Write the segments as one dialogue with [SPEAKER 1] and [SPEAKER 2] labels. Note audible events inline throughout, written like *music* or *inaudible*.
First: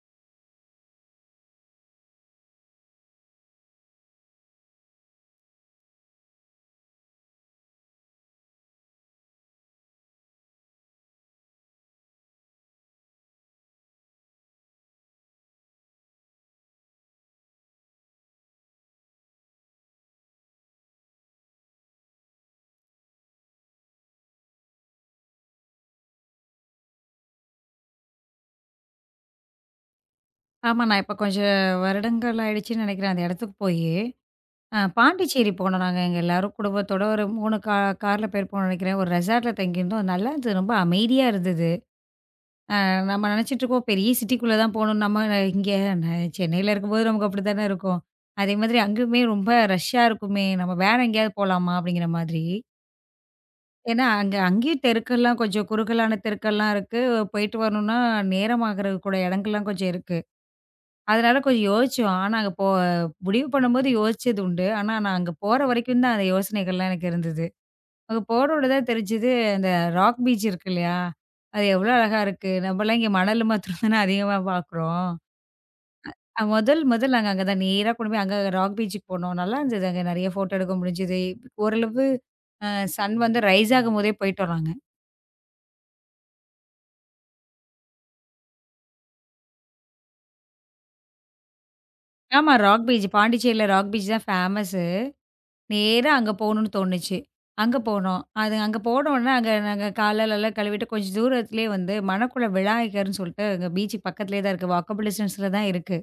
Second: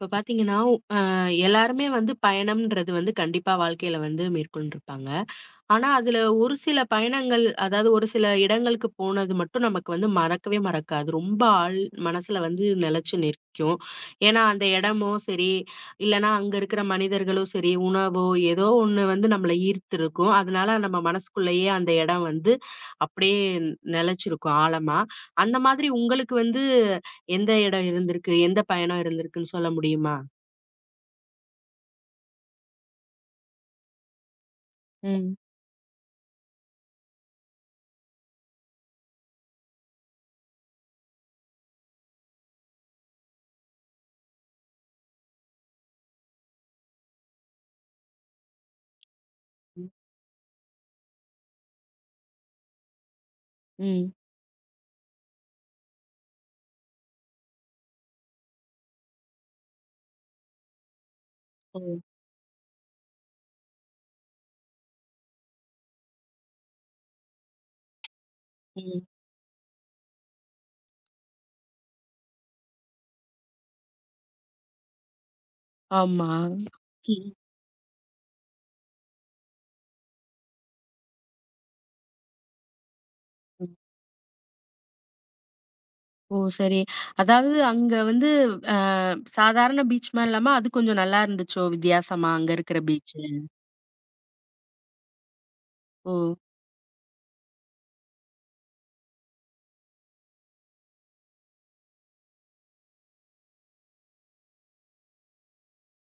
[SPEAKER 1] இப்ப பாத்தீங்கன்னா, அ எல்லாருமே வந்து பயணம்ன்றது வந்து கண்டிப்பா வாழ்க்கையில வந்து மேற்கொண்டிருப்பாங்க. ஆனா, அதுல ஒரு சில பயணங்கள், அதாவது ஒரு சில இடங்களுக்கு போனது மட்டும் நமக்கு வந்து மறக்கவே மறக்காது. ரொம்ப மனசுல வந்து நிலைச்சு நிற்கும். ஏன்னா, அந்த இடமோ சரி, இல்லன்னா அங்க இருக்கிற மனிதர்களோ சரி, உணவோ ஏதோ ஒண்ணு வந்து நம்மள ஈர்த்திருக்கும். அதனால நம்ம மனசுக்குள்ளேயே அந்த இடம் வந்து அப்படியே நிலைச்சிருக்கும் ஆழமா. அந்த மாதிரி உங்களுக்கு வந்து எந்த இடம் இருந்திருக்கு? எந்த பயணம் இருந்திருக்குன்னு சொல்ல முடியுமா?
[SPEAKER 2] ஆமா. நான் இப்ப கொஞ்சம் வருடங்கள் ஆயிடுச்சுன்னு நினைக்கிறேன். அந்த இடத்துக்கு போயி.
[SPEAKER 1] ம்.
[SPEAKER 2] பாண்டிச்சேரி போனோம் நாங்க எங்க எல்லாரும் குடும்பத்தோட ஒரு 3 கார்ல பேர் போனோம்னு நினைக்கிறேன். ஒரு ரெசார்ட்ல தங்கியிருந்தோம். நல்லாருந்தது. ரொம்ப அமைதியா இருந்தது. நம்ம நினைச்சிட்டுருக்கோம் பெரிய சிட்டிக்குள்ள தான் போணும். நம்ம இங்க ந சென்னையில இருக்கும்போது நமக்கு அப்படித்தானே இருக்கும். அதே மாதிரி அங்கயுமே ரொம்ப
[SPEAKER 1] ம்.
[SPEAKER 2] ரஷ்ஷா இருக்குமே! நம்ம வேற எங்கேயாவது போலாமா? அப்படிங்கிற மாதிரி. ஏன்னா
[SPEAKER 1] ம்.
[SPEAKER 2] அங்கேயும் தெருக்கள்லாம் கொஞ்சம் குறுகலான தெருக்கள்லாம் இருக்கு. போயிட்டு வரணும்னா நேரமாகறதுக்கு கூட இடங்கள்லாம் கொஞ்சம் இருக்கு. அதனால கொஞ்சம்
[SPEAKER 1] ஓ!
[SPEAKER 2] யோசிச்சோம். ஆனா, அங்க போ முடிவு பண்ணும்போது யோசிச்சது உண்டு. ஆனா, நான் அங்க போற வரைக்கும் தான் அந்த யோசனைகள்லாம் எனக்கு இருந்தது. அங்க போனோனே தான்
[SPEAKER 1] ம்.
[SPEAKER 2] தெரிஞ்சது, அந்த ராக் பீச் இருக்கு இல்லையா? அது எவ்வளோ அழகா இருக்கு. நம்மலாம் இங்க மணல் மாத்திரம் தானே அதிகமா பார்க்குறோம்.
[SPEAKER 1] ஆமா.
[SPEAKER 2] முதல் முதல் நாங்க
[SPEAKER 1] ம்.
[SPEAKER 2] அங்க தான் நேரா கொண்டு போய் அங்க ராக் பீச்சுக்கு போனோம். நல்லா இருந்தது. அங்க நெறைய ஃபோட்டோ எடுக்க முடிஞ்சது. ஓரளவு அ சன் வந்து
[SPEAKER 1] ம்.
[SPEAKER 2] ரைஸ் ஆகும்போதே போயிட்டோம் நாங்க.
[SPEAKER 1] ஓ! சரி. அதாவது அங்க வந்து அ சாதாரண பீச் மாரி இல்லாம அது கொஞ்சம் நல்லா இருந்துச்சோ! வித்தியாசமா அங்க
[SPEAKER 2] ஆமா,
[SPEAKER 1] இருக்கிற
[SPEAKER 2] ராக் பீச்
[SPEAKER 1] பீச்சு.
[SPEAKER 2] பாண்டிச்சேரியில ராக் பீச் தான் ஃபேமஸ். நேரா
[SPEAKER 1] ஓ!
[SPEAKER 2] அங்க போகணும்னு தோணுச்சு. அங்க போனோம். அது அங்க போனோனே, அங்க நாங்க காலெல்லாம் கழுவிட்டு கொஞ்சம் தூரத்திலேயே வந்து மணக்குள விநாயகர்ன்னு சொல்லிட்டு அங்க பீச்சுக்கு பக்கத்திலேயே தான் இருக்கு. வாக்கபிள் டிஸ்டன்ஸ்ல தான் இருக்கு.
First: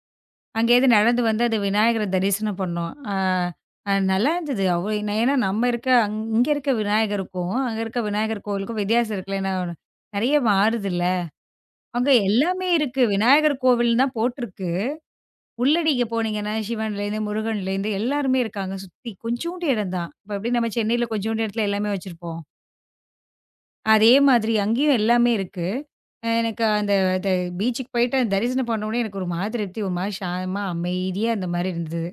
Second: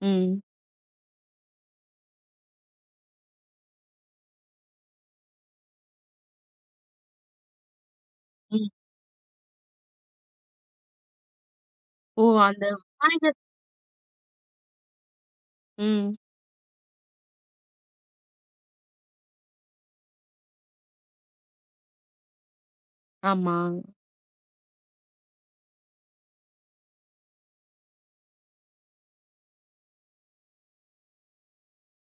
[SPEAKER 1] ம்.
[SPEAKER 2] அங்கேருந்து நடந்து வந்து அது விநாயகர தரிசனம் பண்ணோம். அ அ நல்லாருந்தது. ஏன்னா நம்ம இருக்க இங்க இருக்க விநாயகருக்கும், அங்க இருக்க விநாயகர்
[SPEAKER 1] ம்.
[SPEAKER 2] கோவிலுக்கும் வித்தியாசம் இருக்குல்ல. ஏன்னா, நெறைய மாறுதுல்ல. அங்க
[SPEAKER 1] ஓ! அந்த
[SPEAKER 2] எல்லாமே இருக்கு.
[SPEAKER 1] விநாயகர்
[SPEAKER 2] விநாயகர் கோவில்னு தான் போட்டிருக்கு. உள்ள நீங்க
[SPEAKER 1] ம்.
[SPEAKER 2] போனீங்கன்னா, சிவன்லேருந்து, முருகன்லேருந்து எல்லாருமே இருக்காங்க சுத்தி. கொஞ்சூண்டு இடம் தான். இப்ப எப்படி நம்ம சென்னையில கொஞ்சூண்டு இடத்துல எல்லாமே வச்சிருப்போம்.
[SPEAKER 1] ஆமா.
[SPEAKER 2] அதே மாதிரி அங்கேயும் எல்லாமே இருக்கு. எனக்கு அந்த அந்த பீச்சுக்கு போயிட்டு அந்த தரிசனம் பண்ண உடனே எனக்கு ஒரு மன திருப்தி, ஒரு மாரி சாந்தமா, அமைதியா அந்த மாரி இருந்தது.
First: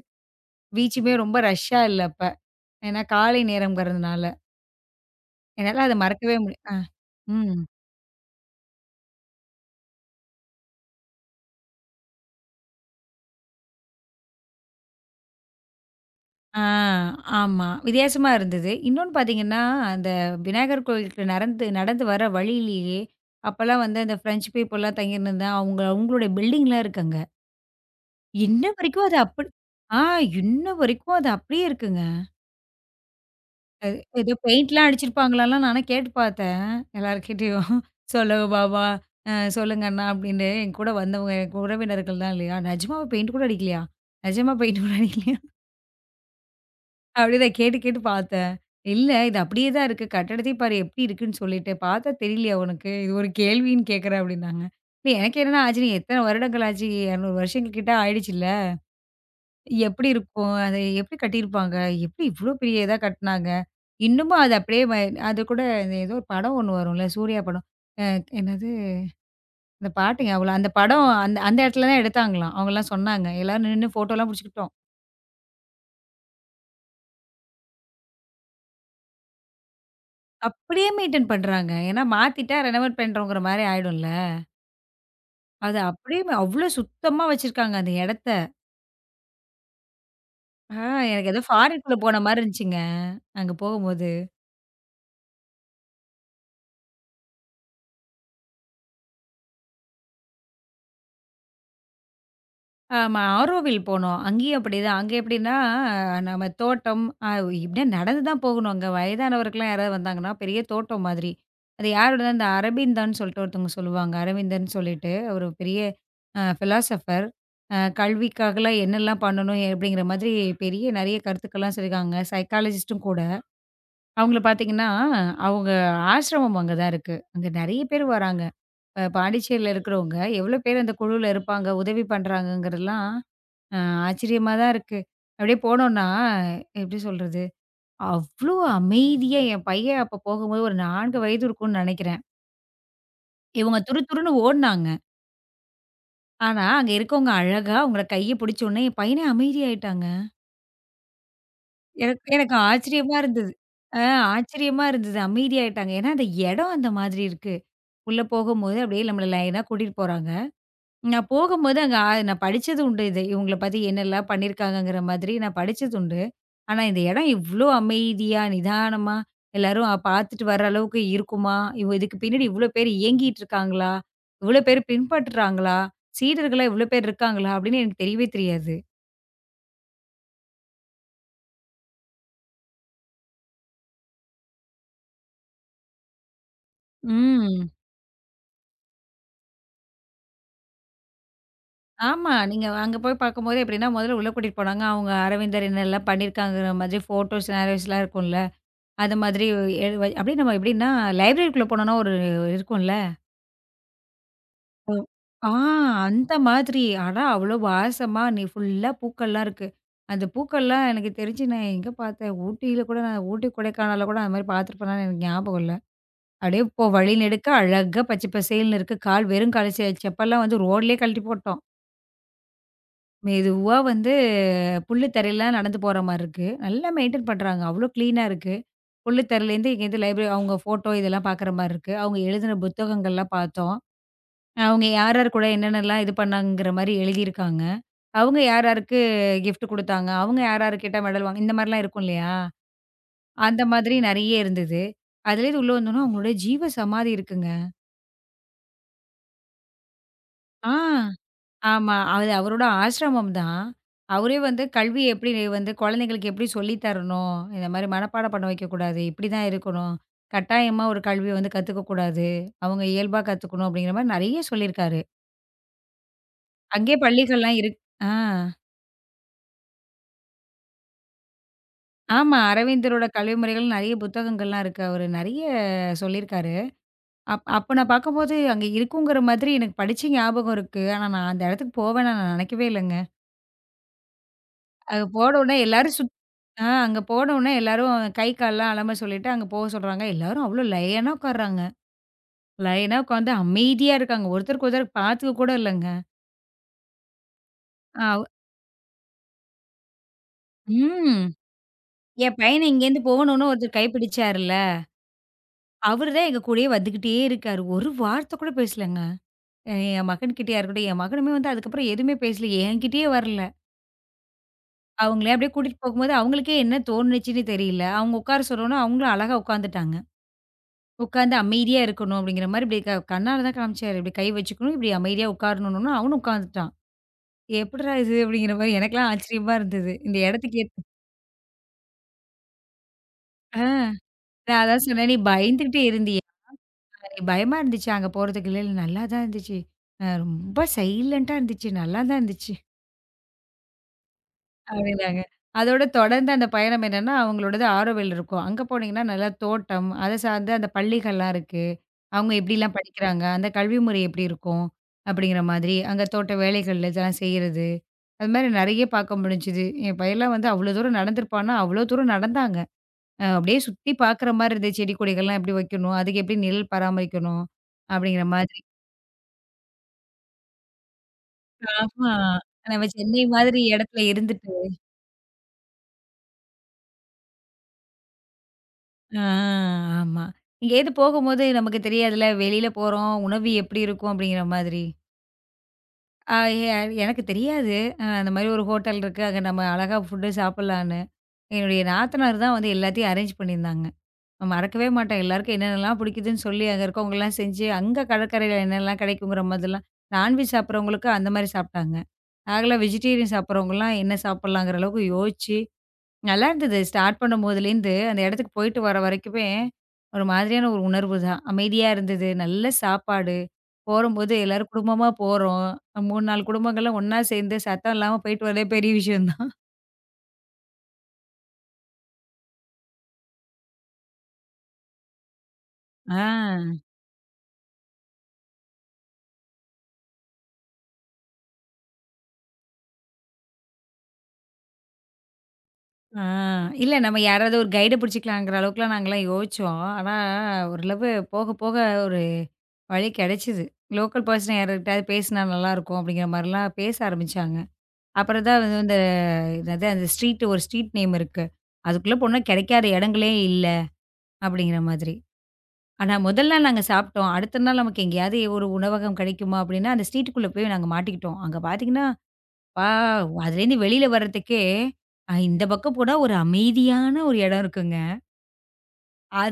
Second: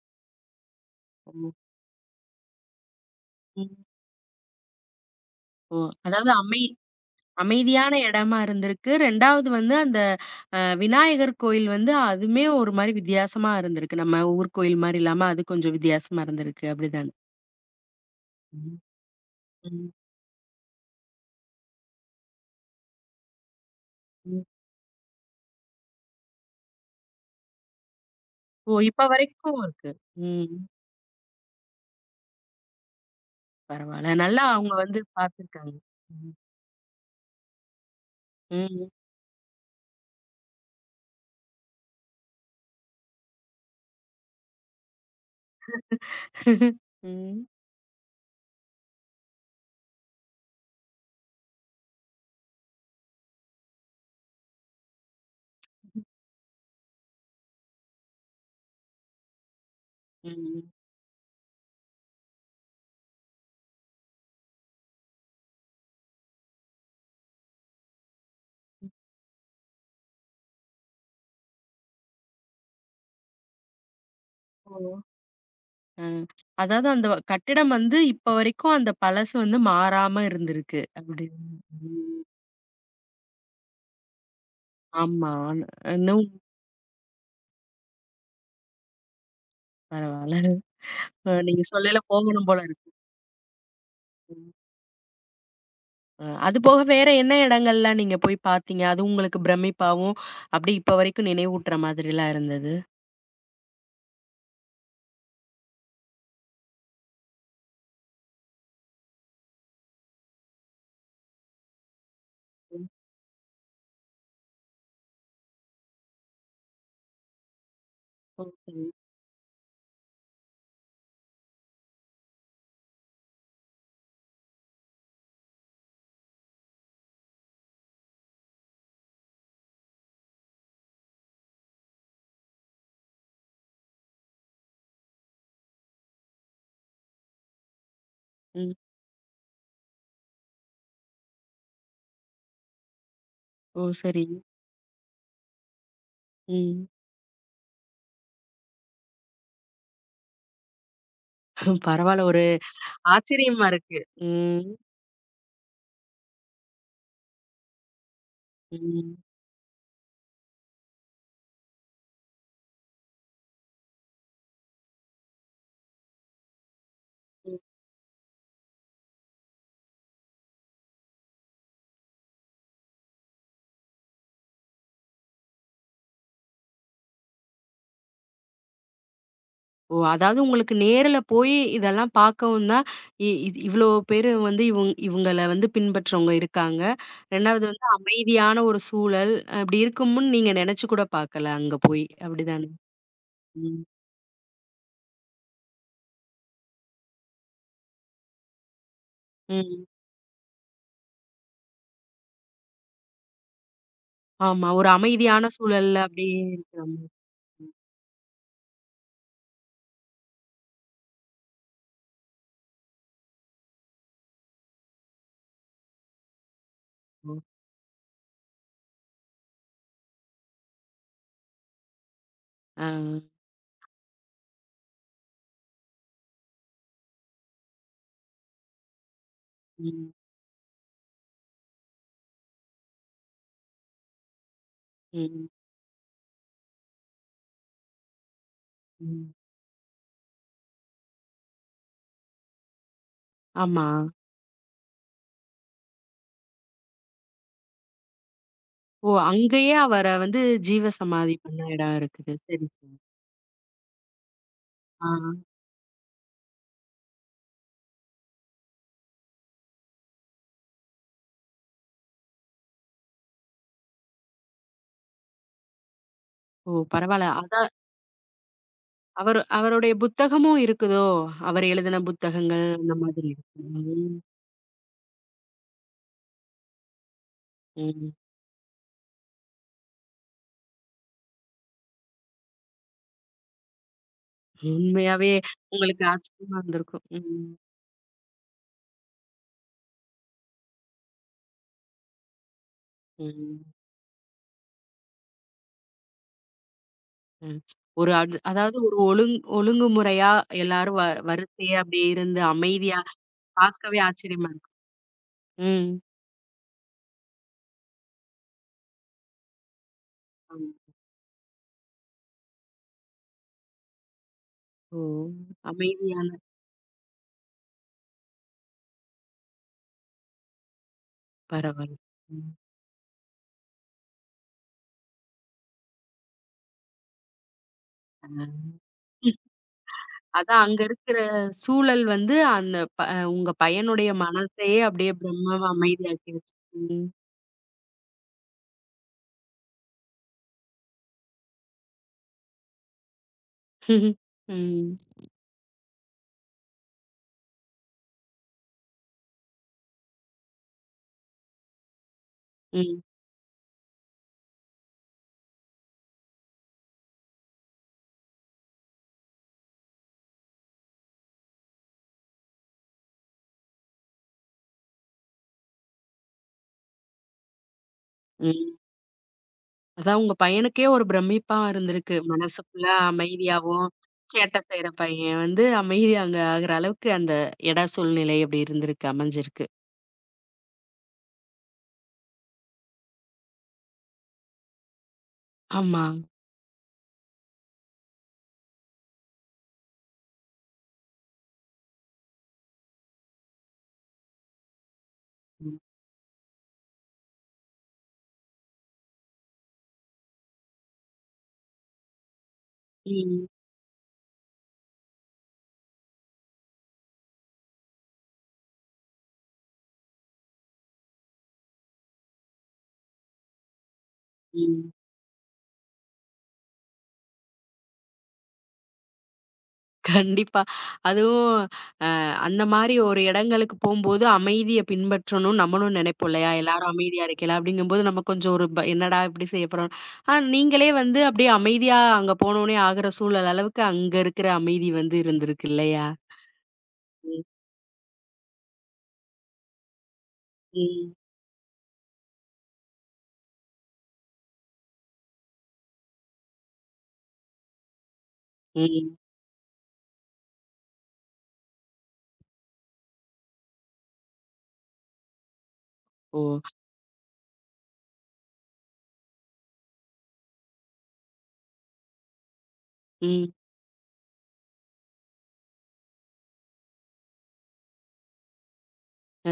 [SPEAKER 2] பீச்சுமே ரொம்ப
[SPEAKER 1] ஓ!
[SPEAKER 2] ரஷ்ஷா இல்ல அப்ப. ஏன்னா காலை
[SPEAKER 1] ம்.
[SPEAKER 2] நேரம்ங்கிறதுனால.
[SPEAKER 1] ஓ!
[SPEAKER 2] என்னால அத
[SPEAKER 1] அதாவது
[SPEAKER 2] மறக்கவே முடிய.
[SPEAKER 1] அமை
[SPEAKER 2] ம்.
[SPEAKER 1] அமைதியான இடமா இருந்திருக்கு. 2வது வந்து அந்த விநாயகர் கோயில் வந்து அதுமே ஒரு மாரி வித்தியாசமா இருந்திருக்கு. நம்ம ஊர் கோயில் மாரி இல்லாம அது கொஞ்சம் வித்தியாசமா
[SPEAKER 2] ஆ,
[SPEAKER 1] இருந்திருக்கு. அப்படிதானே?
[SPEAKER 2] ஆமா. வித்தியாசமா இருந்தது.
[SPEAKER 1] ம்.
[SPEAKER 2] இன்னொன்னு பார்த்தீங்கன்னா,
[SPEAKER 1] ம்.
[SPEAKER 2] அந்த விநாயகர் கோயிலுக்கு நடந்து நடந்து வர வழியிலேயே, அப்பலாம் வந்து அந்த
[SPEAKER 1] ம்.
[SPEAKER 2] ஃப்ரெஞ்ச் பீப்புள்லாம் தங்கியிருந்தது. அவங்க அவங்களுடைய பில்டிங்லாம் இருக்கு அங்க. இன்ன
[SPEAKER 1] ஓ!
[SPEAKER 2] வரைக்கும்
[SPEAKER 1] இப்ப
[SPEAKER 2] அது அப்படி
[SPEAKER 1] வரைக்கும் இருக்கு.
[SPEAKER 2] ஆ
[SPEAKER 1] ம்.
[SPEAKER 2] இன்ன வரைக்கும் அது அப்படியே இருக்குங்க. அது
[SPEAKER 1] பரவால்ல.
[SPEAKER 2] ஏதோ
[SPEAKER 1] நல்லா அவங்க
[SPEAKER 2] பெயிண்ட்லாம்
[SPEAKER 1] வந்து
[SPEAKER 2] அடிச்சிருப்பாங்களாலாம்
[SPEAKER 1] பார்த்துருக்காங்க.
[SPEAKER 2] நானா கேட்டு
[SPEAKER 1] ம்.
[SPEAKER 2] பார்த்தேன், எல்லார்கிட்டயும். "சொல்லுங்க பாபா,
[SPEAKER 1] ம்.
[SPEAKER 2] சொல்லுங்க அண்ணா" அப்படின்னு என் கூட வந்தவங்க, என் உறவினர்கள் தான் இல்லையா? "நிஜமாவா பெயிண்ட் கூட அடிக்கலையா? நிஜமா பெயிண்ட் கூட அடிக்கலையா?" அப்படி
[SPEAKER 1] ம்.
[SPEAKER 2] தான் கேட்டு கேட்டு பார்த்தேன். "இல்ல, இது அப்படியே தான் இருக்கு. கட்டடத்தையும் பாரு எப்படி இருக்குன்னு சொல்லிட்டு. பார்த்தா தெரியலையா உனக்கு? இது ஒரு கேள்வின்னு கேட்குற" அப்படின்னாங்க. இல்ல, எனக்கு என்னன்னா ஆச்சரியம். எத்தன வருடங்கள் ஆச்சு? 200 வருஷங்கள் கிட்ட ஆயிடுச்சுல்ல. எப்படி இருக்கும்?
[SPEAKER 1] ம்.
[SPEAKER 2] அத எப்படி கட்டியிருப்பாங்க? எப்படி இவ்ளோ பெரிய இதா கட்டுனாங்க? இன்னமும் அது அப்படியே வ அது கூட இந்த ஏதோ ஒரு படம் ஒண்ணு வரும்ல, சூர்யா படம். அ என்னது? இந்த பாட்டு ஞாபகம் இல்ல. அந்த படம் அந்த அந்த இடத்துல தான் எடுத்தாங்களாம். அவங்கலாம் சொன்னாங்க. எல்லாரும் நின்னு ஃபோட்டோலாம் புடிச்சுக்கிட்டோம்.
[SPEAKER 1] ஓ! அ. அதாவது அந்த கட்டிடம் வந்து இப்ப வரைக்கும் அந்த பழசு வந்து மாறாம இருந்திருக்கு.
[SPEAKER 2] அப்படியே மெயின்டெயின்
[SPEAKER 1] அப்படின்னு.
[SPEAKER 2] பண்றாங்க. ஏன்னா
[SPEAKER 1] ம்.
[SPEAKER 2] மாத்திட்டா ரெனோவேட் பண்றோங்கிற மாரி ஆயிடும்ல.
[SPEAKER 1] ஆமா.
[SPEAKER 2] அத அப்படியே
[SPEAKER 1] இன்னும்
[SPEAKER 2] அவ்ளோ சுத்தமா வச்சிருக்காங்க அந்த இடத்த.
[SPEAKER 1] பரவால்ல.
[SPEAKER 2] ஆ எனக்கு
[SPEAKER 1] அ
[SPEAKER 2] ஏதோ
[SPEAKER 1] நீங்க
[SPEAKER 2] ஃபாரின்குள்ள
[SPEAKER 1] சொல்லயில
[SPEAKER 2] போன மாரி
[SPEAKER 1] போகணும் போல
[SPEAKER 2] இருந்துச்சுங்க.
[SPEAKER 1] இருக்கு.
[SPEAKER 2] அங்க போகும்போது.
[SPEAKER 1] ம். அது போக வேற என்ன இடங்கள்லாம் நீங்க போய் பார்த்தீங்க? அது உங்களுக்கு பிரமிப்பாவும், அப்படியே இப்ப வரைக்கும் நினைவூட்டுற மாதிரிலாம் இருந்தது?
[SPEAKER 2] ஆமா, ஆரோவில் போனோம். அங்கேயும் அப்படிதான். அங்க எப்படின்னா நம்ம தோட்டம் இப்படியே நடந்து தான் போகணும். அங்க வயதானவருக்கெல்லாம் யாராவது வந்தாங்கன்னா, பெரிய தோட்டம் மாதிரி. அது யாரோடது அந்த
[SPEAKER 1] ம்.
[SPEAKER 2] அரவிந்தான்னு சொல்லிட்டு ஒருத்தவங்க சொல்லுவாங்க. அரவிந்தன் சொல்லிட்டு ஒரு பெரிய பிலாசபர்.
[SPEAKER 1] ஓ!
[SPEAKER 2] கல்விக்காகலாம்
[SPEAKER 1] சரி.
[SPEAKER 2] என்னெல்லாம் பண்ணணும் அப்படிங்கிற மாதிரி பெரிய நெறைய கருத்துக்கள்லாம் சொல்லியிருக்காங்க. சைக்காலஜிஸ்ட்டும் கூட. அவங்கள பார்த்தீங்கன்னா, அவங்க ஆசிரமம் அங்க தான் இருக்கு. அங்க நெறைய பேர் வராங்க. பாண்டிச்சேரியில இருக்கிறவங்க எவ்வளோ பேர் அந்த குழுவுல இருப்பாங்க, உதவி பண்றாங்கங்கிறதெல்லாம் அ ஆச்சரியமா தான் இருக்கு. அப்படியே போனோம்னா, எப்படி சொல்றது? அவ்ளோ
[SPEAKER 1] ம்.
[SPEAKER 2] அமைதியா என் பையன் அப்ப போகும்போது ஒரு 4 வயது இருக்கும்னு நெனைக்கிறேன். இவங்க
[SPEAKER 1] ஓ!
[SPEAKER 2] துரு
[SPEAKER 1] சரி.
[SPEAKER 2] துருன்னு ஓடுனாங்க. ஆனா,
[SPEAKER 1] ம்.
[SPEAKER 2] அங்க இருக்கவங்க அழகா அவங்கள கைய பிடிச்சோனே என் பையனே அமைதியாயிட்டாங்க. எனக்கு
[SPEAKER 1] பரவால்ல. ஒரு
[SPEAKER 2] எனக்கு ஆச்சரியமா இருந்தது.
[SPEAKER 1] ஆச்சரியமா
[SPEAKER 2] அ
[SPEAKER 1] இருக்கு. ம்.
[SPEAKER 2] ஆச்சரியமா இருந்தது. அமைதியாயிட்டாங்க. ஏன்னா அந்த இடம் அந்த மாதிரி இருக்கு. உள்ள போகும்போது அப்படியே
[SPEAKER 1] ம்.
[SPEAKER 2] நம்மள லைனா கூட்டிட்டு போறாங்க. நான் போகும்போது அங்க நான் படிச்சது உண்டு இது. இவங்கள பத்தி என்னெல்லாம் பண்ணியிருக்காங்கங்கிற மாதிரி நான் படிச்சது உண்டு. ஆனா இந்த இடம்
[SPEAKER 1] ம்.
[SPEAKER 2] இவ்ளோ அமைதியா, நிதானமா எல்லாரும் பார்த்துட்டு வர அளவுக்கு இருக்குமா? இதுக்கு பின்னாடி இவ்ளோ பேர் இயங்கிட்டு இருக்காங்களா? இவ்ளோ பேர் பின்பற்றுறாங்களா? சீடர்களா இவ்ளோ பேர் இருக்காங்களா? அப்படின்னு எனக்கு தெரியவே தெரியாது.
[SPEAKER 1] ஓ! அதாவது உங்களுக்கு நேர்ல போய் இதெல்லாம் பார்க்கவும் தான், இ இது இவ்ளோ பேரு வந்து இவுங்கள வந்து பின்பற்றவங்க இருக்காங்க. 2வது
[SPEAKER 2] ம்.
[SPEAKER 1] வந்து அமைதியான ஒரு சூழல். அப்படி இருக்கும்னு நீங்க நெனச்சு கூட பார்க்கல அங்க போய்.
[SPEAKER 2] ஆமா. நீங்க
[SPEAKER 1] அப்படிதானே?
[SPEAKER 2] அங்க போய் பார்க்கும்போது
[SPEAKER 1] ம்.
[SPEAKER 2] எப்படின்னா, முதல்ல உள்ள கூட்டிட்டு போனாங்க. அவங்க அரவிந்தர் என்னெல்லாம் பண்ணியிருக்காங்கங்கிற மாதிரி ஃபோட்டோஸ், நேரோஸ்லாம் இருக்கும்ல. அது மாதிரி
[SPEAKER 1] ம்.
[SPEAKER 2] எ வ அப்படியே நம்ம எப்படின்னா லைப்ரரிக்குள்ள போனோம்னா ஒரு இருக்கும்ல.
[SPEAKER 1] ஆமா. ஒரு
[SPEAKER 2] ஆ
[SPEAKER 1] அமைதியான சூழல்ல
[SPEAKER 2] அந்த
[SPEAKER 1] அப்படியே
[SPEAKER 2] மாதிரி.
[SPEAKER 1] இருக்கிற மாரி
[SPEAKER 2] ஆனா அவ்வளோ வாசமா நீ ஃபுல்லா பூக்கள்லாம் இருக்கு. அந்த பூக்கள்லாம் எனக்கு தெரிஞ்சு நான் எங்க பார்த்தேன்? ஊட்டியில கூட நான் ஊட்டி, கொடைக்கானல்ல கூட அந்த மாரி பார்த்துருப்பேனான்னு எனக்கு ஞாபகம் இல்ல. அப்படியே வழி
[SPEAKER 1] இருக்கும்.
[SPEAKER 2] நெடுக்க அழகா பச்சை பசேல்னு இருக்கு. கால் வெறும் கால் செப்பல்லாம் வந்து ரோட்லயே கழட்டி போட்டோம்.
[SPEAKER 1] ஆ.
[SPEAKER 2] மெதுவா வந்து புல்லு தரையில நடந்து போற மாரி இருக்கு. நல்லா மெயின்டெயின் பண்றாங்க. அவ்ளோ கிளீனா இருக்கு. புல்லு தரையிலேருந்து இங்கேருந்து
[SPEAKER 1] ம்.
[SPEAKER 2] லைப்ரரி அவங்க ஃபோட்டோ இதெல்லாம் பார்க்குற மாரி இருக்கு. அவங்க எழுதின புத்தகங்கள்லாம் பார்த்தோம். அவங்க யார் யார் கூட
[SPEAKER 1] ம்.
[SPEAKER 2] என்னென்னலாம் இது பண்ணாங்கங்கிற மாரி எழுதியிருக்காங்க. அவங்க யார் யாருக்கு
[SPEAKER 1] ம்.
[SPEAKER 2] கிஃப்ட் குடுத்தாங்க, அவங்க யார் யார் கிட்ட மெடல் வாங்க இந்த மாரிலாம் இருக்கும் இல்லையா? அந்த
[SPEAKER 1] ஆமா.
[SPEAKER 2] மாதிரி நெறைய இருந்தது. அதுலேருந்து உள்ள வந்தோனே அவங்களுடைய ஜீவ சமாதி இருக்குங்க.
[SPEAKER 1] ஓ! அங்கேயே அவர வந்து
[SPEAKER 2] ஆ.
[SPEAKER 1] ஜீவசமாதி பண்ண
[SPEAKER 2] ஆமா.
[SPEAKER 1] இடம்
[SPEAKER 2] அது
[SPEAKER 1] இருக்குது.
[SPEAKER 2] அவரோட
[SPEAKER 1] சரி, சரி.
[SPEAKER 2] ஆசிரமம் தான். அவரே வந்து கல்வி
[SPEAKER 1] ஆ.
[SPEAKER 2] எப்படி வந்து குழந்தைங்களுக்கு எப்படி சொல்லி தரணும், இந்த மாரி மனப்பாடம் பண்ண வைக்கக்கூடாது, இப்படிதான் இருக்கணும், கட்டாயமா ஒரு கல்விய வந்து கத்துக்கக்கூடாது, அவங்க இயல்பா கத்துக்கணும் அப்படிங்கிற மாரி நெறைய சொல்லியிருக்காரு.
[SPEAKER 1] ஓ!
[SPEAKER 2] அங்கேயே
[SPEAKER 1] பரவால்ல.
[SPEAKER 2] பள்ளிகள்லாம் இருக் ஆ.
[SPEAKER 1] அவரு அவருடைய புத்தகமும் இருக்குதோ? அவர் எழுதின
[SPEAKER 2] ஆமா.
[SPEAKER 1] புத்தகங்கள் அந்த
[SPEAKER 2] அரவிந்தரோட
[SPEAKER 1] மாதிரி
[SPEAKER 2] கல்வி
[SPEAKER 1] இருக்கு.
[SPEAKER 2] முறைகள் நெறைய
[SPEAKER 1] ம்.
[SPEAKER 2] புத்தகங்கள்லாம் இருக்கு. அவரு நெறைய சொல்லியிருக்காரு. அப்ப நான்
[SPEAKER 1] ம்.
[SPEAKER 2] பார்க்கும்போது அங்க இருக்குங்கிற மாதிரி எனக்கு படிச்சு ஞாபகம் இருக்கு. ஆனா நான் அந்த இடத்துக்கு போவேன்னு நான் நெனைக்கவே இல்லங்க. அங்க
[SPEAKER 1] உண்மையாவே
[SPEAKER 2] போனோனே எல்லாரும்
[SPEAKER 1] உங்களுக்கு
[SPEAKER 2] சுத்
[SPEAKER 1] ஆச்சரியமா
[SPEAKER 2] அங்க
[SPEAKER 1] இருந்திருக்கும்.
[SPEAKER 2] போனோனே
[SPEAKER 1] ம்.
[SPEAKER 2] எல்லாரும் கை, கால்லாம் அலம்ப சொல்லிட்டு அங்க போக சொல்றாங்க. எல்லாரும் அவ்ளோ லைனா உட்கார்றாங்க. லைனா உட்கார்ந்து
[SPEAKER 1] ம்.
[SPEAKER 2] அமைதியா இருக்காங்க. ஒருத்தருக்கு ஒருத்தர் பாத்துக்க கூட இல்லங்க.
[SPEAKER 1] ம். ஒரு
[SPEAKER 2] அவ்
[SPEAKER 1] அது அதாவது ஒரு ஒழுங்குமுறையா எல்லாரும்
[SPEAKER 2] ம்.
[SPEAKER 1] வரிசையா அப்படியே
[SPEAKER 2] என்
[SPEAKER 1] இருந்து
[SPEAKER 2] பையன இங்கேருந்து
[SPEAKER 1] அமைதியா
[SPEAKER 2] போணும்னு ஒருத்தர்
[SPEAKER 1] பார்க்கவே ஆச்சரியமா
[SPEAKER 2] கைப்பிடிச்சாருல்ல,
[SPEAKER 1] இருக்கும். ம்.
[SPEAKER 2] அவரு தான் எங்க கூடயே வந்துகிட்டே இருக்காரு. ஒரு வார்த்தை கூட பேசலங்க. அ என் மகன்கிட்டயா
[SPEAKER 1] ஆமா.
[SPEAKER 2] இருக்கட்டும், என் மகனுமே வந்து அதுக்கப்புறம் எதுவுமே பேசல. என்கிட்டயே வரல.
[SPEAKER 1] ஓ!
[SPEAKER 2] அவங்களே அப்படியே கூட்டிட்டு போகும்போது
[SPEAKER 1] அமைதியான
[SPEAKER 2] அவங்களுக்கே என்ன தோணுச்சுன்னு தெரியல. அவங்க உட்கார சொன்னோனே அவங்களும் அழகா உட்கார்ந்துட்டாங்க. உட்கார்ந்து அமைதியா
[SPEAKER 1] பரவால்ல.
[SPEAKER 2] இருக்கணும் அப்படிங்கிற
[SPEAKER 1] ம்.
[SPEAKER 2] மாரி இப்படி கண்ணால தான் காமிச்சாரு. இப்படி கை வச்சுக்கணும், இப்படி அமைதியா உட்காரணும்னோன, அவனும் உட்கார்ந்துட்டான். "எப்புட்றா இது?"
[SPEAKER 1] ஆ.
[SPEAKER 2] அப்படிங்கிற மாரி எனக்கெல்லாம்
[SPEAKER 1] ம்.
[SPEAKER 2] ஆச்சரியமா இருந்தது. இந்த இடத்துக்கு
[SPEAKER 1] அதான்
[SPEAKER 2] ஏத்
[SPEAKER 1] அங்க இருக்கிற சூழல் வந்து அந்த ப உங்க
[SPEAKER 2] ஆ
[SPEAKER 1] பையனுடைய
[SPEAKER 2] நான்
[SPEAKER 1] மனசையே
[SPEAKER 2] அதான் சொன்னேன்,
[SPEAKER 1] அப்படியே
[SPEAKER 2] "நீ
[SPEAKER 1] பிரம்மமா
[SPEAKER 2] பயந்துகிட்டே இருந்தியா?
[SPEAKER 1] அமைதியாக்கிருச்சு. ம்.
[SPEAKER 2] நீ பயமா இருந்துச்சா அங்க போறதுக்கு?" "இல்ல, இல்ல, நல்லா தான் இருந்துச்சு. ரொம்ப சைலன்ட்டா இருந்துச்சு. நல்லா தான் இருந்துச்சு."
[SPEAKER 1] ம்ஹ்ம். ம்.
[SPEAKER 2] அப்படின்னாங்க. அதோட தொடர்ந்து அந்த பயணம் என்னன்னா, அவங்களோடது ஆரோவில் இருக்கும். அங்க போனீங்கன்னா, நல்லா தோட்டம், அத சார்ந்து அந்த பள்ளிகள்லாம் இருக்கு. அவங்க எப்படிலாம்
[SPEAKER 1] ம்.
[SPEAKER 2] படிக்கிறாங்க? அந்த கல்வி முறை எப்படி இருக்கும்? அப்படிங்கிற மாதிரி. அங்க தோட்ட வேலைகள் இதெல்லாம் செய்றது. அது மாரி நெறைய பார்க்க முடிஞ்சுது. என் பையன்லாம் வந்து அவ்வளோ தூரம் நடந்திருப்பான்னா, அவ்வளோ தூரம் நடந்தாங்க. அப்படியே சுத்தி பார்க்குற மாரி இருந்துது. செடி கொடிகள்லாம் எப்படி வைக்கணும்? அதுக்கு எப்படி நிழல் பராமரிக்கணும்? அப்படிங்கிற மாதிரி.
[SPEAKER 1] ம். அதான் உங்க பையனுக்கே ஒரு பிரமிப்பா
[SPEAKER 2] ஆமா.
[SPEAKER 1] இருந்திருக்கு. மனசு
[SPEAKER 2] நம்ம
[SPEAKER 1] ஃபுல்லா
[SPEAKER 2] சென்னை மாதிரி
[SPEAKER 1] அமைதியாவும்,
[SPEAKER 2] இடத்துல இருந்துட்டு
[SPEAKER 1] சேட்டை செய்ற பையன் வந்து அமைதியா அங்க ஆகுற அளவுக்கு அந்த இட சூழ்நிலை அப்படி இருந்திருக்கு,
[SPEAKER 2] ஆ
[SPEAKER 1] அமைஞ்சிருக்கு.
[SPEAKER 2] ஆமா. எங்கேயாவது போகும்போது நமக்கு தெரியாதுல்ல, வெளியில போறோம், உணவு எப்படி இருக்கும் அப்படிங்கிற மாதிரி.
[SPEAKER 1] ஆமா.
[SPEAKER 2] அ எ எனக்கு தெரியாது. அந்த மாரி ஒரு ஹோட்டல் இருக்கு. அங்க நம்ம அழகா ஃபுட்டு சாப்பிடலான்னு. என்னுடைய நாத்தனார் தான் வந்து எல்லாத்தையும் அரேஞ்ச் பண்ணியிருந்தாங்க. நான் மறக்கவே மாட்டேன். எல்லாருக்கும்
[SPEAKER 1] ம்.
[SPEAKER 2] என்னென்னலாம் பிடிக்குதுன்னு சொல்லி, அங்க இருக்கவங்கலாம் செஞ்சு, அங்க கடற்கரையில என்னெல்லாம் கிடைக்குங்கிற மாதிரிலாம் நான்வெஜ் சாப்பிடுறவங்களுக்கு அந்த மாரி சாப்பிட்டாங்க. நாங்கலாம் வெஜிடேரியன்
[SPEAKER 1] ம்.
[SPEAKER 2] சாப்பிடுறவங்கலாம் என்ன சாப்பிடலாங்கிற அளவுக்கு யோசிச்சு நல்லா இருந்தது. ஸ்டார்ட் பண்ணும்போதுலேருந்து, அந்த இடத்துக்கு போயிட்டு வர வரைக்குமே, ஒரு மாதிரியான ஒரு உணர்வு தான். அமைதியா இருந்தது. நல்ல சாப்பாடு. போறம்போது எல்லாரும்
[SPEAKER 1] ம்.
[SPEAKER 2] குடும்பமா போறோம். 3 4 குடும்பங்கள்லாம் ஒண்ணா சேர்ந்து சத்தம் இல்லாம போயிட்டு வரதே பெரிய விஷயம் தான்.
[SPEAKER 1] கண்டிப்பா. அதுவும் அந்த மாரி ஒரு இடங்களுக்கு போம்போது அமைதிய பின்பற்றணும்னு நம்மளும் நெனைப்போம் இல்லையா?
[SPEAKER 2] ஆ,
[SPEAKER 1] எல்லாரும் அமைதியா இருக்கையில, அப்படிங்கும்போது நம்ம கொஞ்சம் ஒரு ப என்னடா இப்படி செய்ய போறோம். ஆனா நீங்களே வந்து அப்படியே அமைதியா அங்க போனோனே ஆகுற சூழல் அளவுக்கு அங்க இருக்கிற அமைதி வந்து இருந்திருக்கு இல்லையா?
[SPEAKER 2] ஆ. இல்ல, நம்ம
[SPEAKER 1] ம்,
[SPEAKER 2] யாராவது ஒரு கைட பிடிச்சுக்கலாங்கிற அளவுக்குலாம் நாங்கலாம் யோசிச்சோம். ஆனா, ஓரளவு
[SPEAKER 1] ம்,
[SPEAKER 2] போக போக ஒரு வழி கிடைச்சது. லோக்கல் பர்சன் யார்கிட்டயாவது பேசினா நல்லாயிருக்கும், அப்படிங்கிற மாரிலாம் பேச ஆரம்பிச்சாங்க. அப்புறம் தான் வந்து இந்த
[SPEAKER 1] ம்.
[SPEAKER 2] என்னது அந்த ஸ்ட்ரீட் ஒரு ஸ்ட்ரீட் நேம் இருக்கு. அதுக்குள்ள போனா கிடைக்காத இடங்களே இல்ல அப்படிங்கிற மாதிரி. ஆனா
[SPEAKER 1] ஓ!
[SPEAKER 2] முதல் நாள் நாங்க சாப்பிட்டோம். அடுத்த நாள் நமக்கு எங்கேயாவது ஒரு உணவகம் கிடைக்குமா அப்படின்னா, அந்த ஸ்ட்ரீட்டுக்குள்ள போய் நாங்க மாட்டிக்கிட்டோம். அங்க பார்த்தீங்கன்னா, அப்பா!
[SPEAKER 1] ம்.
[SPEAKER 2] அதுலேருந்து வெளியில வர்றதுக்கே இந்த பக்கம் போனா ஒரு அமைதியான ஒரு இடம் இருக்குங்க.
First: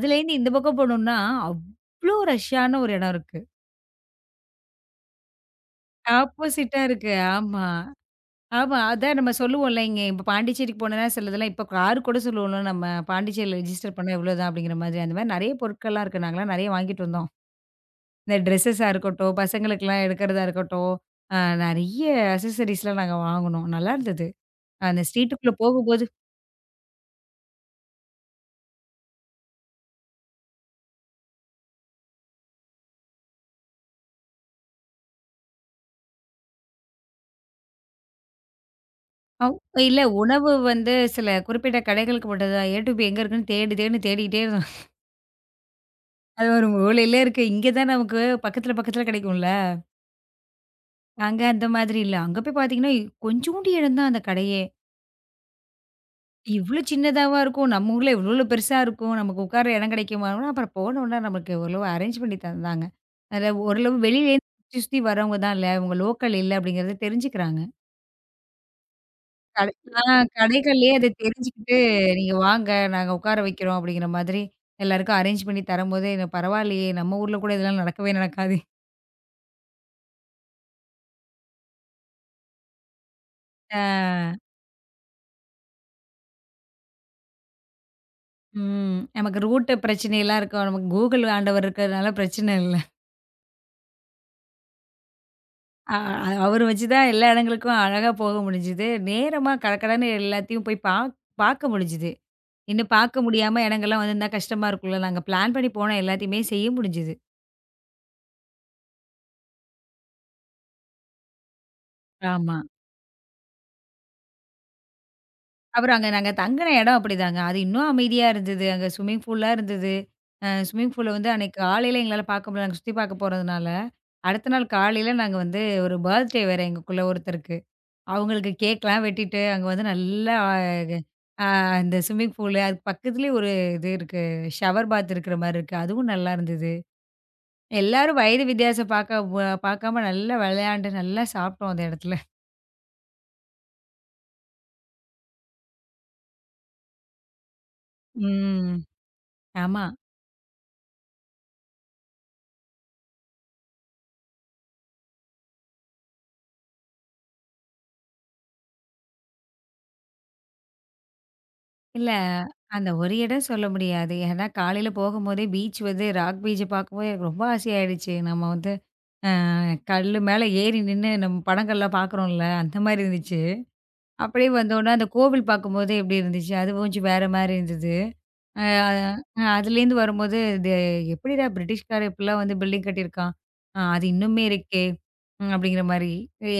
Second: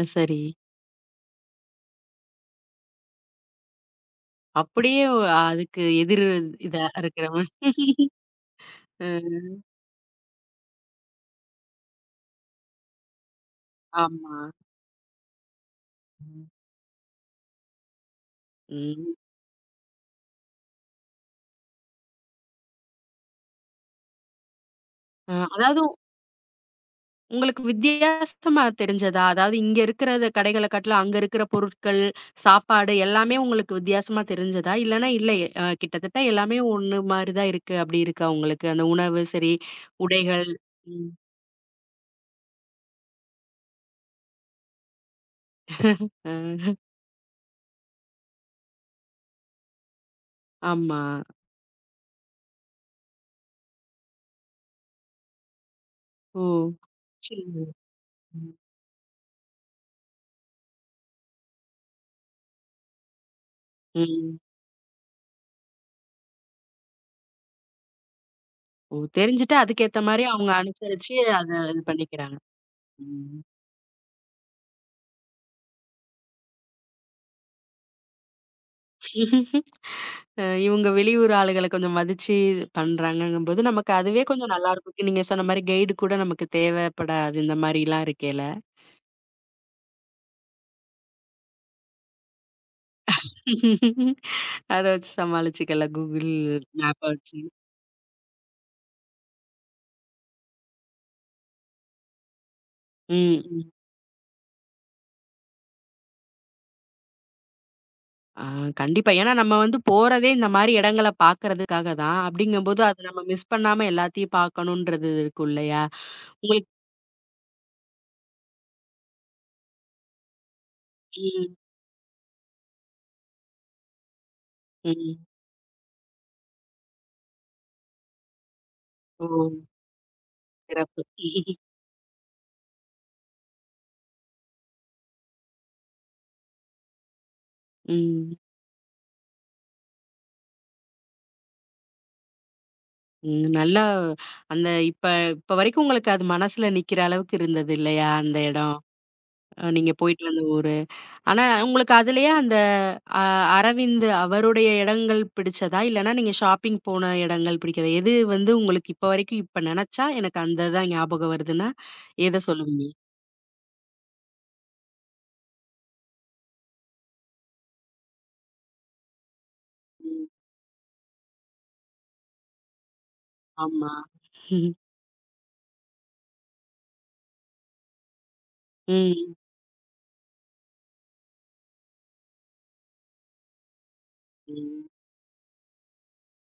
[SPEAKER 1] அ சரி.
[SPEAKER 2] இந்த பக்கம் போனோம்னா, அவ்ளோ ரஷ்ஷான ஒரு இடம் இருக்கு.
[SPEAKER 1] அப்படியே ஒ அதுக்கு எதிர்
[SPEAKER 2] ஆப்போசிட்டா
[SPEAKER 1] இதா
[SPEAKER 2] இருக்கு.
[SPEAKER 1] இருக்கிறவன்.
[SPEAKER 2] ஆமா. ஆமா. அதான் நம்ம
[SPEAKER 1] ம்.
[SPEAKER 2] சொல்லுவோம்ல, இங்க இப்ப பாண்டிச்சேரிக்கு போனோம்னா சிலதெல்லாம் இப்ப கார் கூட சொல்லுவோம்ல, நம்ம பாண்டிச்சேரியில ரெஜிஸ்டர் பண்ணா
[SPEAKER 1] ஆமா.
[SPEAKER 2] இவ்வளோதான் அப்படிங்கிற மாதிரி. அந்த மாதிரி நெறைய பொருட்கள்லாம் இருக்கு. நாங்கலாம் நெறைய வாங்கிட்டு வந்தோம். இந்த ட்ரெஸ்ஸஸா
[SPEAKER 1] ம்.
[SPEAKER 2] இருக்கட்டும், பசங்களுக்கெல்லாம் எடுக்கிறதா இருக்கட்டும், அ நெறைய அக்சஸரீஸ்லாம் நாங்க வாங்குனோம். நல்லா இருந்தது. அந்த ஸ்ட்ரீட்டுக்குள்ள
[SPEAKER 1] அதாவது
[SPEAKER 2] போகும்போது
[SPEAKER 1] உங்களுக்கு வித்தியாசமா தெரிஞ்சதா? அதாவது இங்க இருக்கிறத கடைகள காட்டிலும் அங்க இருக்கிற பொருட்கள், சாப்பாடு எல்லாமே உங்களுக்கு வித்தியாசமா தெரிஞ்சதா? இல்லன்னா இல்ல கிட்டத்தட்ட எல்லாமே ஒண்ணு மாரி தான் இருக்கு அப்படி இருக்கா உங்களுக்கு? அந்த உணவு
[SPEAKER 2] அவ்
[SPEAKER 1] சரி,
[SPEAKER 2] இல்ல,
[SPEAKER 1] உடைகள்.
[SPEAKER 2] உணவு வந்து
[SPEAKER 1] ம்.
[SPEAKER 2] சில குறிப்பிட்ட கடைகளுக்கு மட்டும் தான். ஏ டூ பி எங்க இருக்குன்னு தேடி தேடி தேடிக்கிட்டே இருந்தோம்.
[SPEAKER 1] அ
[SPEAKER 2] அது ஒரு மூலையில இருக்கு. இங்க தான் நமக்கு பக்கத்துல பக்கத்துல கிடைக்கும்ல.
[SPEAKER 1] ஆமா.
[SPEAKER 2] அங்க அந்த மாதிரி இல்ல. அங்க போய் பார்த்தீங்கன்னா, கொஞ்சூண்டு இடம் தான் அந்த கடையே.
[SPEAKER 1] ஓ!
[SPEAKER 2] இவ்ளோ சின்னதாவா
[SPEAKER 1] சரிங்க.
[SPEAKER 2] இருக்கும். நம்ம ஊர்ல இவ்ளோ
[SPEAKER 1] ம்.
[SPEAKER 2] பெருசா இருக்கும். நமக்கு உட்கார இடம் கிடைக்குமா? அப்புறம் போனோனே நமக்கு ஓரளவு அரேஞ்ச் பண்ணி தந்தாங்க. அதுல ஓரளவு
[SPEAKER 1] ம்.
[SPEAKER 2] வெளியிலேருந்து சுத்தி சுத்தி வரவங்க தான் இல்ல. இவங்க லோக்கல் இல்ல அப்படிங்கிறத தெரிஞ்சுக்கிறாங்க.
[SPEAKER 1] ஓ! தெரிஞ்சுட்டு
[SPEAKER 2] கடை
[SPEAKER 1] அதுக்கேத்த
[SPEAKER 2] ஆ
[SPEAKER 1] மாரி அவங்க
[SPEAKER 2] கடைகள்லயே அத
[SPEAKER 1] அனுசரிச்சு அத
[SPEAKER 2] தெரிஞ்சுக்கிட்டு,
[SPEAKER 1] இது
[SPEAKER 2] "நீங்க
[SPEAKER 1] பண்ணிக்கிறாங்க.
[SPEAKER 2] வாங்க, நாங்க உட்கார வைக்கிறோம்." அப்படிங்கிற மாதிரி எல்லாருக்கும் அரேஞ்ச் பண்ணி தரும்போது, எனக்கு பரவாயில்லையே! நம்ம ஊர்ல கூட இதெல்லாம் நடக்கவே நடக்காதே!
[SPEAKER 1] ம். இவங்க வெளியூர் ஆளுகள கொஞ்சம் மதிச்சு பண்றாங்கங்கும்போது,
[SPEAKER 2] ஆ,
[SPEAKER 1] நமக்கு அதுவே கொஞ்சம் நல்லாயிருக்கும். நீங்க சொன்ன மாரி கைடு கூட நமக்கு தேவைப்படாது. இந்த மாரிலாம் இருக்கையில.
[SPEAKER 2] ம். நமக்கு ரூட் பிரச்சனைலாம் இருக்கும். நமக்கு Google ஆண்டவர் இருக்கிறதுனால பிரச்சனை இல்ல.
[SPEAKER 1] *laughs* அத வச்சு சமாளிச்சுக்கலாம்.
[SPEAKER 2] ஆ
[SPEAKER 1] Google
[SPEAKER 2] அவர வச்சு
[SPEAKER 1] மேப்ப
[SPEAKER 2] தான் எல்லா
[SPEAKER 1] வச்சு.
[SPEAKER 2] இடங்களுக்கும் அழகா போக முடிஞ்சுது. நேரமா கடகடன்னு எல்லாத்தையும் போய் பாக் பார்க்க முடிஞ்சுது. இன்னும் பார்க்க
[SPEAKER 1] ம்,
[SPEAKER 2] முடியாம
[SPEAKER 1] ம்.
[SPEAKER 2] இடங்கள்லாம் வந்திருந்தா கஷ்டமா இருக்கும்ல. நாங்க பிளான் பண்ணி போன எல்லாத்தையுமே செய்ய முடிஞ்சுது.
[SPEAKER 1] ஆ கண்டிப்பா. ஏன்னா நம்ம வந்து போறதே இந்த மாரி இடங்கள பார்க்கறதுக்காக தான்.
[SPEAKER 2] ஆமா.
[SPEAKER 1] அப்படிங்கும்போது அத நம்ம மிஸ் பண்ணாம எல்லாத்தையும் பார்க்கணுன்றது இருக்கும் இல்லையா?
[SPEAKER 2] அப்புறம் அங்க நாங்க தங்குன
[SPEAKER 1] உங்களுக்கு
[SPEAKER 2] இடம் அப்படிதாங்க. அது இன்னும் அமைதியா இருந்தது. அங்க ஸ்விம்மிங் பூல்லாம் இருந்தது. ஸ்விம்மிங் பூல வந்து அன்னைக்கு
[SPEAKER 1] ம்,
[SPEAKER 2] காலையில எங்களால பார்க்க முடியல. நாங்க சுத்தி பார்க்க போறதுனால. அடுத்த நாள் காலையில
[SPEAKER 1] ம்.
[SPEAKER 2] நாங்க வந்து ஒரு பர்த்டே வேற எங்களுக்குள்ள ஒருத்தருக்கு. அவங்களுக்கு கேக்லாம்
[SPEAKER 1] ஓ!
[SPEAKER 2] வெட்டிட்டு, அங்க வந்து நல்லா
[SPEAKER 1] சிறப்பு.
[SPEAKER 2] அ
[SPEAKER 1] *laughs*
[SPEAKER 2] இந்த ஸ்விம்மிங் பூலு அதுக்கு பக்கத்துலயே ஒரு இது இருக்கு. ஷவர் பாத் இருக்கிற மாரி இருக்கு. அதுவும் நல்லா இருந்தது. எல்லாரும்
[SPEAKER 1] ம்.
[SPEAKER 2] வயது வித்தியாசம் பாக்க வ பாக்காம நல்லா விளையாண்டு, நல்லா சாப்பிட்டோம் அந்த இடத்துல.
[SPEAKER 1] ம். நல்லா அந்த இப்ப இப்ப வரைக்கும் உங்களுக்கு அது மனசுல நிக்கிற அளவுக்கு இருந்தது இல்லையா? அந்த
[SPEAKER 2] ம்.
[SPEAKER 1] இடம். அ
[SPEAKER 2] ஆமா.
[SPEAKER 1] நீங்க போயிட்டு வந்த ஊரு. ஆனா உங்களுக்கு அதுலயே அந்த அ அரவிந்த் அவருடைய இடங்கள் பிடிச்சதா? இல்லன்னா நீங்க ஷாப்பிங் போன இடங்கள் பிடிக்குதா? எது வந்து உங்களுக்கு இப்ப வரைக்கும் இப்ப நெனச்சா எனக்கு அந்த தான் ஞாபகம் வருதுன்னா,
[SPEAKER 2] இல்ல,
[SPEAKER 1] எத சொல்லுவீங்க?
[SPEAKER 2] அந்த ஒரு இடம் சொல்ல முடியாது. ஏன்னா காலையில போகும்போதே பீச் வந்து ராக் பீச்ச பாக்கும்போது எனக்கு ரொம்ப ஆசையாயிடுச்சு. நம்ம வந்து அ கல்லு
[SPEAKER 1] ம்.
[SPEAKER 2] மேல ஏறி நின்னு நம்ம படங்கள்லாம் பாக்குறோம்ல, அந்த மாரி இருந்துச்சு.
[SPEAKER 1] ஆமா.
[SPEAKER 2] அப்படியே
[SPEAKER 1] *laughs*
[SPEAKER 2] வந்தோனே, அந்த கோவில் பார்க்கும்போது எப்படி இருந்துச்சு? அது கொஞ்சம் வேற மாரி இருந்தது. அ
[SPEAKER 1] ம். ம்.
[SPEAKER 2] அ அதுலேருந்து வரும்போது, இது எப்படிடா பிரிட்டிஷ்காரன் இப்படிலாம் வந்து பில்டிங் கட்டியிருக்கான்? அது இன்னுமே இருக்கே!
[SPEAKER 1] ம்.
[SPEAKER 2] அப்படிங்கிற மாரி.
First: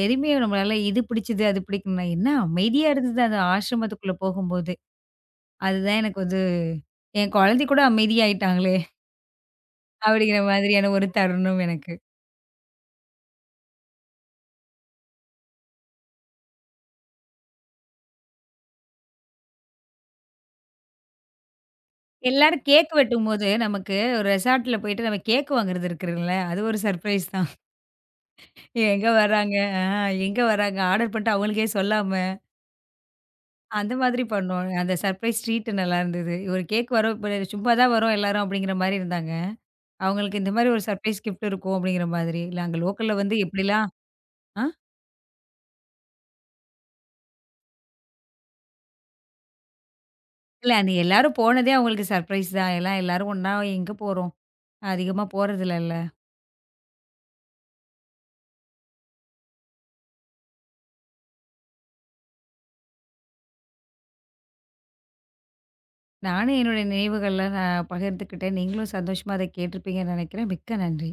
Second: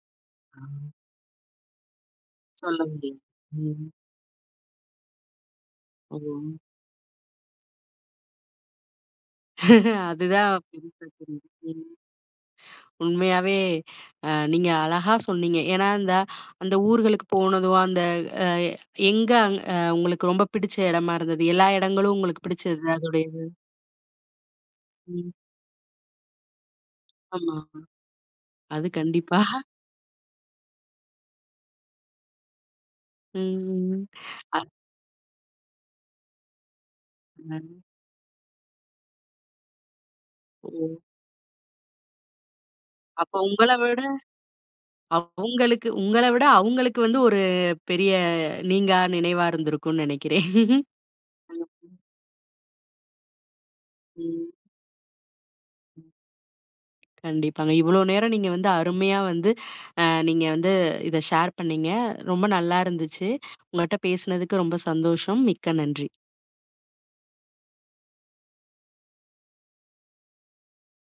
[SPEAKER 2] எதுவுமே
[SPEAKER 1] ஆ.
[SPEAKER 2] நம்மளால இது பிடிச்சது, அது பிடிக்கணும்னா என்ன
[SPEAKER 1] சொல்ல
[SPEAKER 2] அமைதியா
[SPEAKER 1] முடியாது.
[SPEAKER 2] இருந்தது அந்த
[SPEAKER 1] ம்.
[SPEAKER 2] ஆசிரமத்துக்குள்ள போகும்போது. அதுதான்
[SPEAKER 1] ஓ!
[SPEAKER 2] எனக்கு வந்து என் குழந்தை கூட அமைதியாயிட்டாங்களே!
[SPEAKER 1] *laughs*
[SPEAKER 2] அப்படிங்கிற
[SPEAKER 1] அதுதான்
[SPEAKER 2] மாதிரியான ஒரு
[SPEAKER 1] பெருசா தெரியுது.
[SPEAKER 2] தருணம்
[SPEAKER 1] ம்.
[SPEAKER 2] எனக்கு.
[SPEAKER 1] உண்மையாவே நீங்க அழகா சொன்னீங்க. ஏன்னா, இந்த அந்த ஊர்களுக்கு போனதும், அந்த எங்க அங் அ உங்களுக்கு ரொம்ப பிடிச்ச இடமா இருந்தது? எல்லா இடங்களும் உங்களுக்கு
[SPEAKER 2] எல்லாரும்
[SPEAKER 1] பிடிச்சது
[SPEAKER 2] கேக்
[SPEAKER 1] அதோடையது?
[SPEAKER 2] வெட்டும்போது, நமக்கு ஒரு ரெசார்ட்ல போயிட்டு நம்ம
[SPEAKER 1] ம்.
[SPEAKER 2] கேக் வாங்குறது இருக்குல்ல, அது ஒரு சர்ப்ரைஸ் தான்.
[SPEAKER 1] ஆமா. அது
[SPEAKER 2] எங்க
[SPEAKER 1] கண்டிப்பா.
[SPEAKER 2] வராங்க? ஆ எங்க வராங்க? ஆர்டர் பண்ணிட்டு அவங்களுக்கே சொல்லாம,
[SPEAKER 1] ம்,
[SPEAKER 2] அந்த
[SPEAKER 1] ம்.
[SPEAKER 2] மாதிரி பண்ணோம்.
[SPEAKER 1] அது
[SPEAKER 2] அந்த சர்ப்ரைஸ் ட்ரீட் நல்லாருந்தது. ஒரு கேக் வரும் இப்ப சும்மா தான் வரோம் எல்லாரும் அப்படிங்கிற மாரி இருந்தாங்க. அவங்களுக்கு இந்த
[SPEAKER 1] ஓ!
[SPEAKER 2] மாரி ஒரு சர்ப்ரைஸ் கிஃப்ட் இருக்கும் அப்படிங்கிற மாதிரி. இல்ல அங்க லோக்கல்ல
[SPEAKER 1] அப்போ
[SPEAKER 2] வந்து
[SPEAKER 1] உங்கள
[SPEAKER 2] எப்படிலாம்
[SPEAKER 1] விட
[SPEAKER 2] ஆ
[SPEAKER 1] அவங்களுக்கு உங்கள விட அவங்களுக்கு வந்து ஒரு பெரிய நீங்கா நினைவா இருந்திருக்கும்னு நினைக்கிறேன்.
[SPEAKER 2] இல்ல, அன்னை எல்லாரும் போனதே அவங்களுக்கு சர்ப்ரைஸ் தான். எல்லாம் எல்லாரும் ஒண்ணா எங்க போறோம்?
[SPEAKER 1] ம்.
[SPEAKER 2] அதிகமா போறதில்லல்ல.
[SPEAKER 1] கண்டிப்பாங்க. இவ்வளோ நேரம் நீங்க வந்து அருமையா வந்து அ நீங்க வந்து இத ஷேர் பண்ணீங்க. ரொம்ப நல்லா இருந்துச்சு. உங்கள்ட்ட பேசினதுக்கு ரொம்ப சந்தோஷம். மிக்க நன்றி.
[SPEAKER 2] நானும் என்னுடைய நினைவுகள்லாம் நான் பகிர்ந்துக்கிட்டேன். நீங்களும் சந்தோஷமா அத கேட்டிருப்பீங்கன்னு நெனைக்கிறேன். மிக்க நன்றி.